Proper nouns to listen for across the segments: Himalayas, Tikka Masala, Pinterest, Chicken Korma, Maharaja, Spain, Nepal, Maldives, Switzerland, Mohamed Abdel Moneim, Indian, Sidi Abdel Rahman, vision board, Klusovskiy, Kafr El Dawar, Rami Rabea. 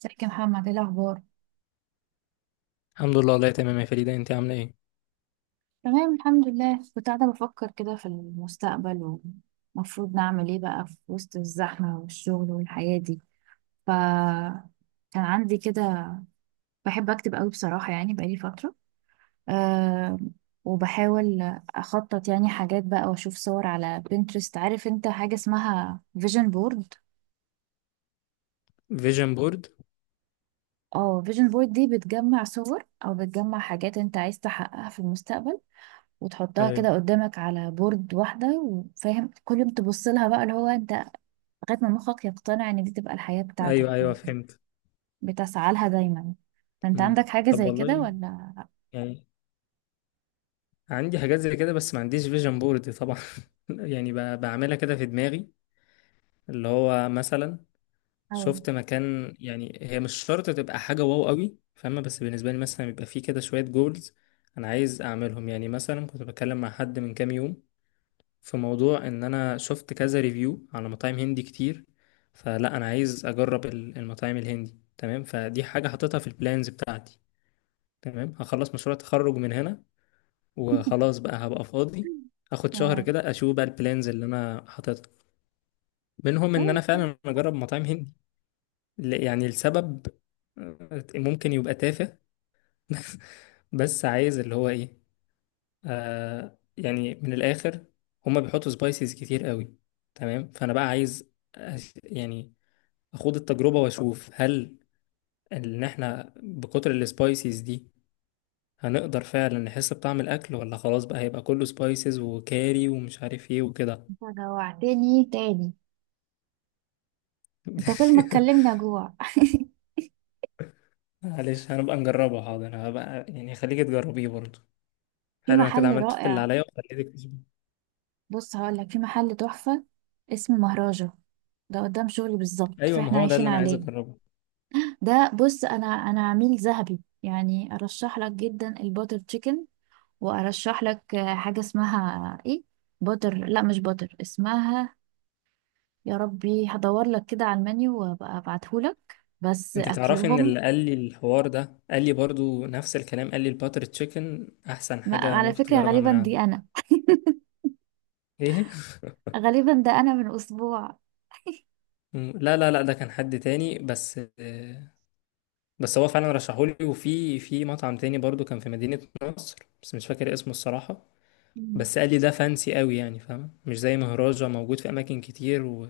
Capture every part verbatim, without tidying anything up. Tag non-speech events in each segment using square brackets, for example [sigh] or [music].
ازيك يا محمد؟ ايه الاخبار؟ الحمد لله، والله تمام يا فريدة. انت عاملة ايه؟ تمام الحمد لله. كنت قاعده بفكر كده في المستقبل، ومفروض نعمل ايه بقى في وسط الزحمه والشغل والحياه دي. ف كان عندي كده، بحب اكتب قوي بصراحه، يعني بقالي فتره. أه وبحاول اخطط يعني حاجات بقى واشوف صور على بنترست. عارف انت حاجه اسمها فيجن بورد؟ فيجن بورد. اه، فيجن بورد دي بتجمع صور او بتجمع حاجات انت عايز تحققها في المستقبل، وتحطها ايوه كده قدامك على بورد واحدة وفاهم كل يوم تبص لها بقى اللي هو انت، لغاية ما مخك يقتنع ان دي تبقى الحياة بتاعتك ايوه ايوه فانت فهمت. بتسعى لها دايما. فانت مم. عندك حاجة طب زي كده والله، ولا؟ يعني عندي حاجات زي كده بس ما عنديش فيجن بورد طبعا. [laughs] يعني ب- بعملها كده في دماغي. اللي هو مثلا أو. شفت مكان، يعني هي مش شرط تبقى حاجة واو قوي فاهمة، بس بالنسبة لي مثلا بيبقى فيه كده شوية جولز انا عايز اعملهم. يعني مثلا كنت بتكلم مع حد من كام يوم في موضوع ان انا شفت كذا ريفيو على مطاعم هندي كتير، فلا انا عايز اجرب ال- المطاعم الهندي. تمام، فدي حاجة حاططها في البلانز بتاعتي. تمام، هخلص مشروع التخرج من هنا [laughs] وخلاص بقى، هبقى فاضي. اخد شهر اه، كده اشوف بقى البلانز اللي انا حاططها، منهم ان طيب. انا طيب. فعلا اجرب مطاعم هندي. ل- يعني السبب ممكن يبقى تافه، [laughs] بس عايز اللي هو ايه، آه، يعني من الاخر، هما بيحطوا سبايسز كتير قوي. تمام، فانا بقى عايز أش- يعني اخوض التجربة واشوف هل ان احنا بكتر السبايسز دي هنقدر فعلا نحس بطعم الاكل، ولا خلاص بقى هيبقى كله سبايسز وكاري ومش عارف ايه وكده. انت جوعتني تاني. انت كل ما تكلمني [laughs] اجوع. معلش، هنبقى نجربه. حاضر، هبقى يعني خليك تجربيه برضه. [laughs] في حلو، انا كده محل عملت اللي رائع. عليا وخليتك تظبط. بص هقول لك في محل تحفة، اسمه مهراجة. ده قدام شغلي بالظبط ايوه، ما فاحنا هو ده عايشين اللي انا عايز عليه. اجربه. ده بص انا انا عميل ذهبي، يعني ارشح لك جدا الباتر تشيكن، وارشح لك آه، حاجه اسمها ايه. باتر، لا مش باتر اسمها. يا ربي هدور لك كده على المنيو وابقى ابعتهولك، بس انت تعرفي ان اكلهم. اللي قال لي الحوار ده قال لي برضو نفس الكلام، قال لي الباتر تشيكن احسن ما حاجة على ممكن فكره تجربها غالبا من دي عنده. انا. ايه؟ [laughs] غالبا ده انا من اسبوع. مم. لا لا لا ده كان حد تاني، بس آه، بس هو فعلا رشحولي، وفي في مطعم تاني برضو كان في مدينة نصر، بس مش فاكر اسمه الصراحة. مم. بس قال لي ده فانسي قوي، يعني فاهم، مش زي مهراجة موجود في اماكن كتير و...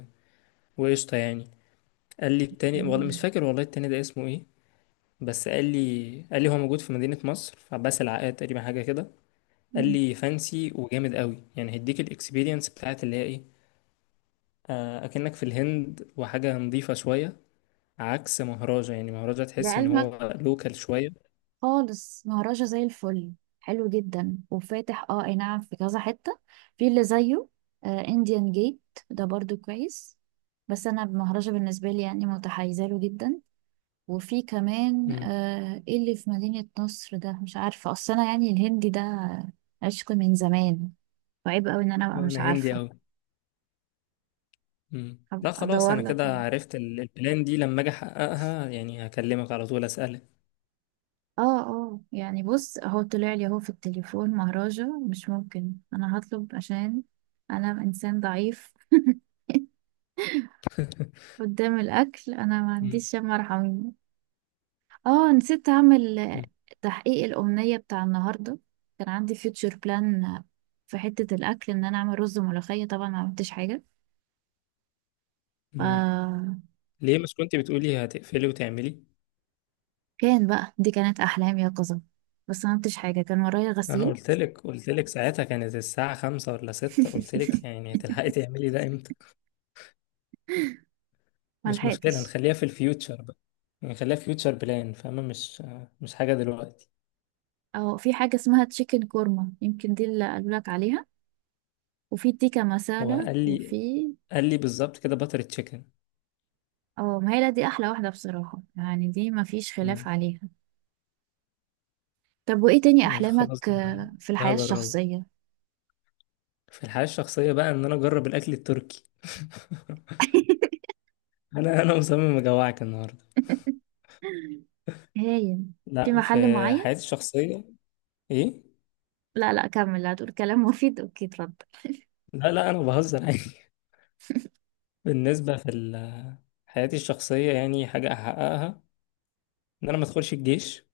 وقشطة يعني. قال لي التاني، والله مش مم. فاكر والله التاني ده اسمه ايه، بس قال لي قال لي هو موجود في مدينة مصر في عباس العقاد تقريبا، حاجة كده. قال مم. لي فانسي وجامد قوي، يعني هيديك الاكسبيرينس بتاعت اللي هي ايه، آه، اكنك في الهند، وحاجه نظيفه شويه عكس مهرجة. يعني مهرجة تحسي ان لعلمك هو لوكال شويه. خالص مهرجة زي الفل، حلو جدا وفاتح. اه اي نعم، في كذا حتة في اللي زيه. انديان جيت ده برضو كويس، بس انا مهرجة بالنسبة لي يعني متحيزة له جدا. وفي كمان امم، آه إيه اللي في مدينة نصر ده؟ مش عارفة. اصل انا يعني الهندي ده عشق من زمان، وعيب قوي ان انا ابقى مش انا هندي عارفة. قوي. امم، لا هبقى خلاص، ادور انا لك. كده عرفت ال- البلان دي، لما اجي احققها يعني هكلمك على طول اسالك. اه اه، يعني بص اهو طلع لي اهو في التليفون مهرجة مش ممكن انا هطلب، عشان انا انسان ضعيف. [laughs] [laughs] قدام الأكل أنا ما مم. عنديش يا مرحمين. اه نسيت أعمل آه، مم. تحقيق الأمنية بتاع النهاردة. كان عندي فيوتشر بلان في حتة الأكل، إن أنا أعمل رز وملوخية، طبعا ما عملتش حاجة. ف مم. ليه مش كنت بتقولي هتقفلي وتعملي؟ كان بقى دي كانت أحلام يقظة، بس ما عملتش حاجة، كان ورايا انا غسيل. قلت لك قلت لك ساعتها كانت الساعه خمسة ولا ستة، قلت لك [laughs] يعني هتلحقي تعملي ده. مش مشكلة، ملحقتش. نخليها في الفيوتشر بقى. نخليها فيوتشر بلان، فاهمة؟ مش مش حاجة دلوقتي. أو في حاجة اسمها تشيكن كورما، يمكن دي اللي قالولك عليها. وفي تيكا هو مسالة، قال لي، وفي. قال لي بالظبط كده باتر تشيكن. اه، ما هي لا دي أحلى واحدة بصراحة، يعني دي ما فيش خلاف مم. عليها. طب وإيه تاني مش خلاص أحلامك ده، آه، في ده الحياة هجربه. الشخصية؟ في الحياة الشخصية بقى ان انا اجرب الاكل التركي. [laughs] [laughs] انا انا مصمم اجوعك النهاردة. هايل. في لا، في محل معين؟ حياتي الشخصية. ايه؟ لا لا، كمل هتقول كلام مفيد، أوكي اتفضل. لا لا، انا بهزر عادي. [laughs] بالنسبة في ال- حياتي الشخصية، يعني حاجة احققها ان انا ما ادخلش الجيش.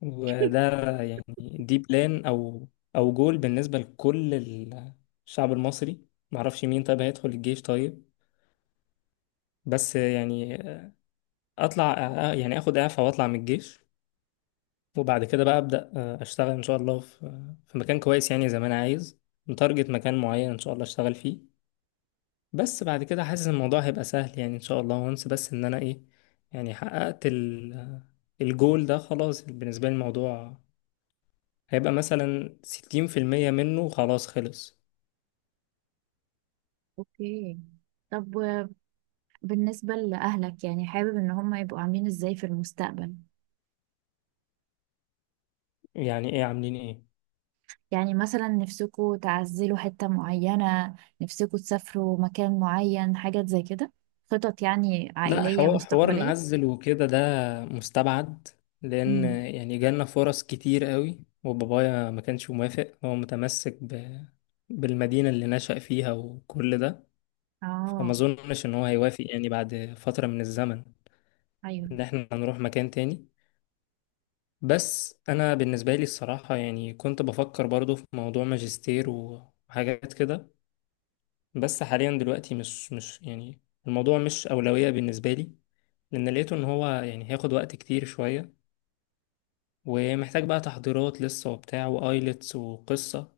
وده يعني دي بلان او او جول بالنسبه لكل الشعب المصري. معرفش مين طيب هيدخل الجيش طيب، بس يعني اطلع، يعني اخد اعفاء واطلع من الجيش. وبعد كده بقى ابدا آه، اشتغل ان شاء الله في في مكان كويس، يعني زي ما انا عايز. متارجت مكان معين ان شاء الله اشتغل فيه. بس بعد كده حاسس الموضوع هيبقى سهل يعني ان شاء الله، وانس بس ان انا ايه، يعني حققت ال- الجول ده خلاص. بالنسبه لي الموضوع هيبقى مثلا ستين في المية منه، خلاص خلص. أوكي طب و- بالنسبة لأهلك، يعني حابب إن هم يبقوا عاملين إزاي في المستقبل؟ يعني ايه عاملين ايه؟ يعني مثلا نفسكوا تعزلوا حتة معينة، نفسكوا تسافروا مكان معين، حاجات زي كده. خطط يعني لا، عائلية حوار حوار مستقبلية؟ نعزل وكده ده مستبعد. لان امم. يعني جالنا فرص كتير قوي، وبابايا ما كانش موافق، هو متمسك ب... بالمدينة اللي نشأ فيها وكل ده. فما اه. اظنش ان هو هيوافق يعني بعد فترة من الزمن ايوه. ان احنا هنروح مكان تاني. بس انا بالنسبة لي الصراحة يعني كنت بفكر برضو في موضوع ماجستير وحاجات كده، بس حاليا دلوقتي مش مش يعني الموضوع مش أولوية بالنسبة لي، لأن لقيته إن هو يعني هياخد وقت كتير شوية ومحتاج بقى تحضيرات لسه وبتاع وآيلتس وقصة.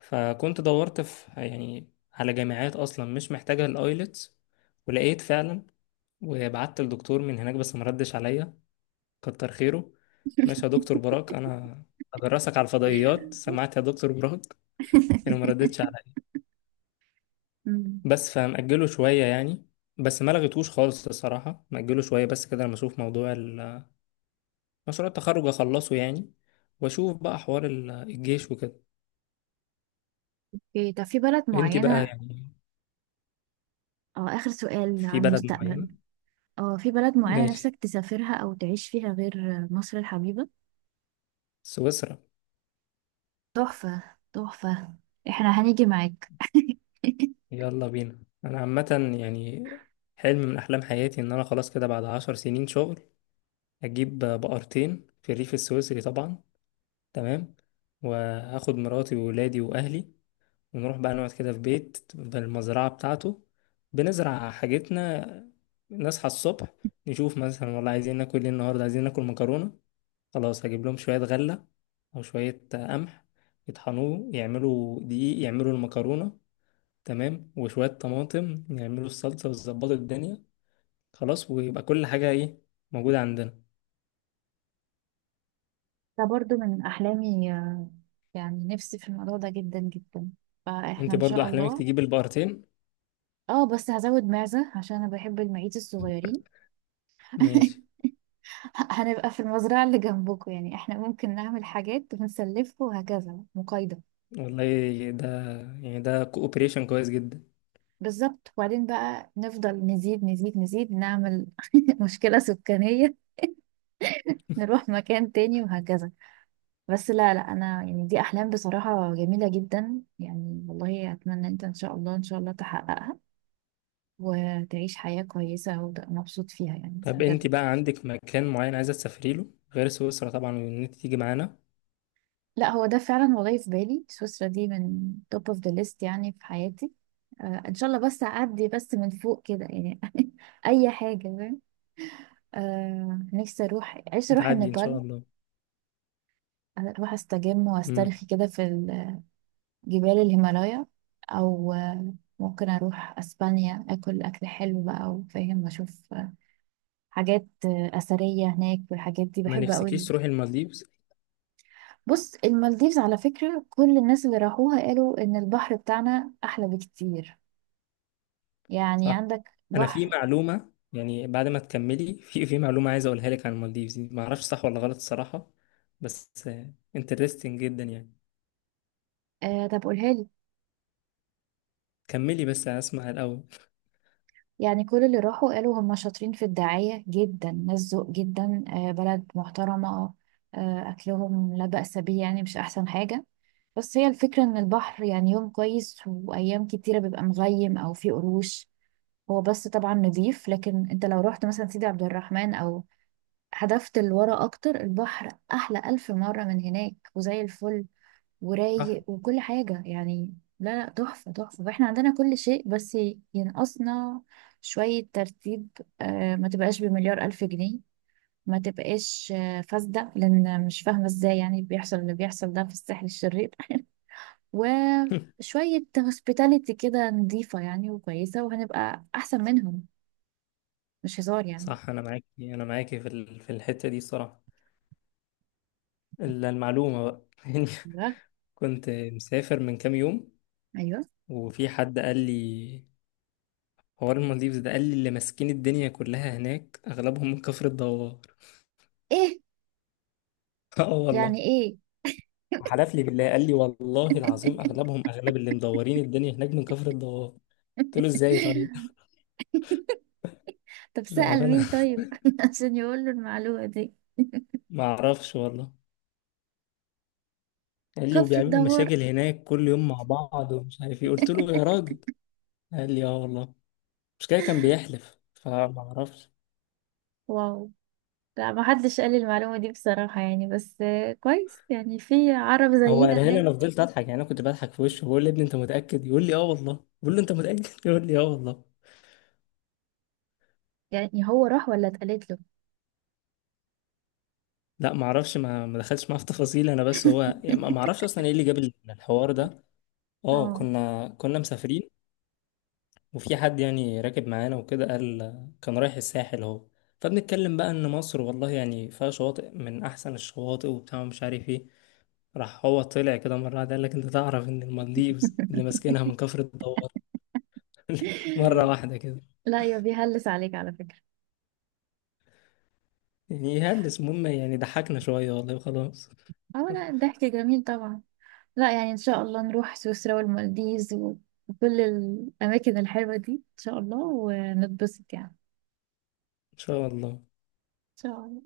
فكنت دورت في، يعني على جامعات أصلا مش محتاجة الآيلتس، ولقيت فعلا، وبعت للدكتور من هناك بس مردش عليا. كتر خيره، ماشي يا دكتور براك. أنا هدرسك على الفضائيات، [laughs] سمعت يا دكتور براك؟ أنا مردتش. امم. بس فمأجله شوية يعني، بس ما لغيتهوش خالص الصراحة. مأجله شوية بس كده لما أشوف موضوع ال- مشروع التخرج أخلصه يعني، وأشوف بقى حوار ال- الجيش وكده. اوكي طب في بلد أنتي بقى معينة. يعني. اه آخر سؤال في عن بلد المستقبل. معينة؟ اه في بلد معينة ماشي، نفسك تسافرها أو تعيش فيها غير مصر الحبيبة؟ سويسرا. تحفة. تحفة. احنا هنيجي معاك. [laughs] يلا بينا. أنا عامة يعني حلم من أحلام حياتي إن أنا خلاص كده بعد عشر سنين شغل أجيب بقرتين في الريف السويسري طبعا. تمام، وهاخد مراتي وولادي وأهلي، بنروح بقى نقعد كده في بيت بالمزرعة بتاعته، بنزرع حاجتنا، نصحى الصبح، نشوف مثلا والله عايزين ناكل ايه النهاردة. عايزين ناكل مكرونة، خلاص هجيب لهم شوية غلة أو شوية قمح، يطحنوه يعملوا دقيق يعملوا المكرونة. تمام، وشوية طماطم يعملوا الصلصة ويظبطوا الدنيا. خلاص، ويبقى كل حاجة ايه، موجودة عندنا. ده برضو من أحلامي، آه، يعني نفسي في الموضوع ده جدا جدا. فاحنا انت إن برضو شاء أحلامك الله. تجيب البقرتين؟ اه بس هزود معزة، عشان أنا بحب المعيز الصغيرين. ماشي، [laughs] هنبقى في المزرعة اللي جنبكم، يعني احنا ممكن نعمل حاجات ونسلفكم وهكذا، مقايضة. والله ده يعني ده كوبريشن كويس جدا. بالظبط. وبعدين بقى نفضل نزيد نزيد نزيد، نعمل [laughs] مشكلة سكانية، نروح مكان تاني وهكذا. بس لا لا، أنا يعني دي أحلام بصراحة جميلة جدا، يعني والله أتمنى أنت إن شاء الله، إن شاء الله تحققها، وتعيش حياة كويسة وتبقى مبسوط فيها يعني طب انت بجد. بقى عندك مكان معين عايزة تسافري له غير سويسرا طبعا، وان انت تيجي معانا؟ لا هو ده فعلا، والله في بالي سويسرا دي من توب اوف ذا ليست يعني في حياتي. آه إن شاء الله، بس أعدي بس من فوق كده يعني. [laughs] أي حاجة فاهم. آه نفسي أروح، عايزة أروح هتعدي ان شاء النيبال، الله. اروح استجم امم، واسترخي كده في ال- جبال الهيمالايا. او آه، ممكن اروح اسبانيا، اكل اكل حلو بقى، وفاهم اشوف آه، حاجات آه، اثريه هناك. والحاجات دي ما بحب نفسكيش قوي. تروحي المالديفز؟ بص المالديفز على فكره، كل الناس اللي راحوها قالوا ان البحر بتاعنا احلى بكتير، يعني صح. عندك انا في بحر. معلومة يعني بعد ما تكملي، في في معلومة عايز اقولها لك عن المالديفز دي، ما اعرفش صح ولا غلط الصراحة، بس انترستنج جدا يعني. آه طب قولها لي. كملي بس انا اسمع الاول. يعني كل اللي راحوا قالوا هم شاطرين في الدعايه جدا، ناس ذوق جدا، آه بلد محترمه، آه اكلهم لا بأس به، يعني مش احسن حاجه. بس هي الفكرة ان البحر يعني يوم كويس وايام كتيرة بيبقى مغيم او فيه قروش. هو بس طبعا نضيف، لكن انت لو رحت مثلا سيدي عبد الرحمن او هدفت لورا اكتر، البحر احلى الف مرة من هناك وزي الفل، [laughs] صح. ورايق وكل حاجة يعني. لا لا تحفة. تحفة. واحنا عندنا كل شيء، بس ينقصنا شوية ترتيب. آه، ما تبقاش بمليار الف جنيه، ما تبقاش آه، فاسدة، لان مش فاهمة ازاي يعني بيحصل اللي بيحصل ده في الساحل الشرير. [laughs] وشوية هوسبيتاليتي كده نظيفة يعني وكويسة، وهنبقى أحسن منهم. مش هزار يعني. صح، انا معاكي، انا معاكي في ال- في الحتة دي الصراحة. الا المعلومة بقى. [laughs] يعني بجد؟ كنت مسافر من كام يوم، أيوه. وفي حد قال لي حوار المالديفز ده، قال لي اللي ماسكين الدنيا كلها هناك اغلبهم من كفر الدوار. إيه؟ [laughs] اه يعني والله. إيه؟ وحلف لي بالله، قال لي والله العظيم اغلبهم، اغلب اللي مدورين الدنيا هناك من كفر الدوار. قلت له ازاي طيب؟ [laughs] طب [laughs] سأل بامانه مين طيب [laughs] عشان يقول له المعلومة دي؟ ما اعرفش والله. قال لي كفر وبيعملوا الدوار؟ مشاكل هناك كل يوم مع بعض ومش عارف ايه. قلت له يا [laughs] راجل. قال لي اه والله، مش كده كان بيحلف، فما اعرفش. واو. لا ما حدش قال لي المعلومة دي بصراحة، يعني بس آه، كويس يعني في عرب هو زينا قالها لي هناك. انا فضلت اضحك يعني، انا كنت بضحك في وشه بقول له يا ابني انت متاكد، يقول لي اه والله، بقول له انت متاكد، [laughs] يقول لي اه والله. يعني هو راح ولا اتقالت له؟ لا ما اعرفش، ما ما دخلتش معاه في تفاصيل. انا بس هو يعني ما ما اعرفش اصلا ايه اللي جاب الحوار ده. اه، اه. كنا كنا مسافرين، وفي حد يعني راكب معانا وكده، قال، كان رايح الساحل اهو، فبنتكلم بقى ان مصر والله يعني فيها شواطئ من احسن الشواطئ وبتاع ومش عارف ايه. راح هو طلع كده مره واحده قال لك انت تعرف ان المالديفز اللي ماسكينها من [laughs] كفر الدوار؟ [laughs] مره واحده كده. لا يا بيهلس عليك على فكرة. يعني يهلس، المهم يعني ضحكنا شويه والله وخلاص. اه لا [laughs] الضحك جميل طبعا. لا يعني ان شاء الله نروح سويسرا والمالديز، وكل الاماكن الحلوة دي ان شاء الله، ونتبسط يعني ان ان شاء الله. شاء الله.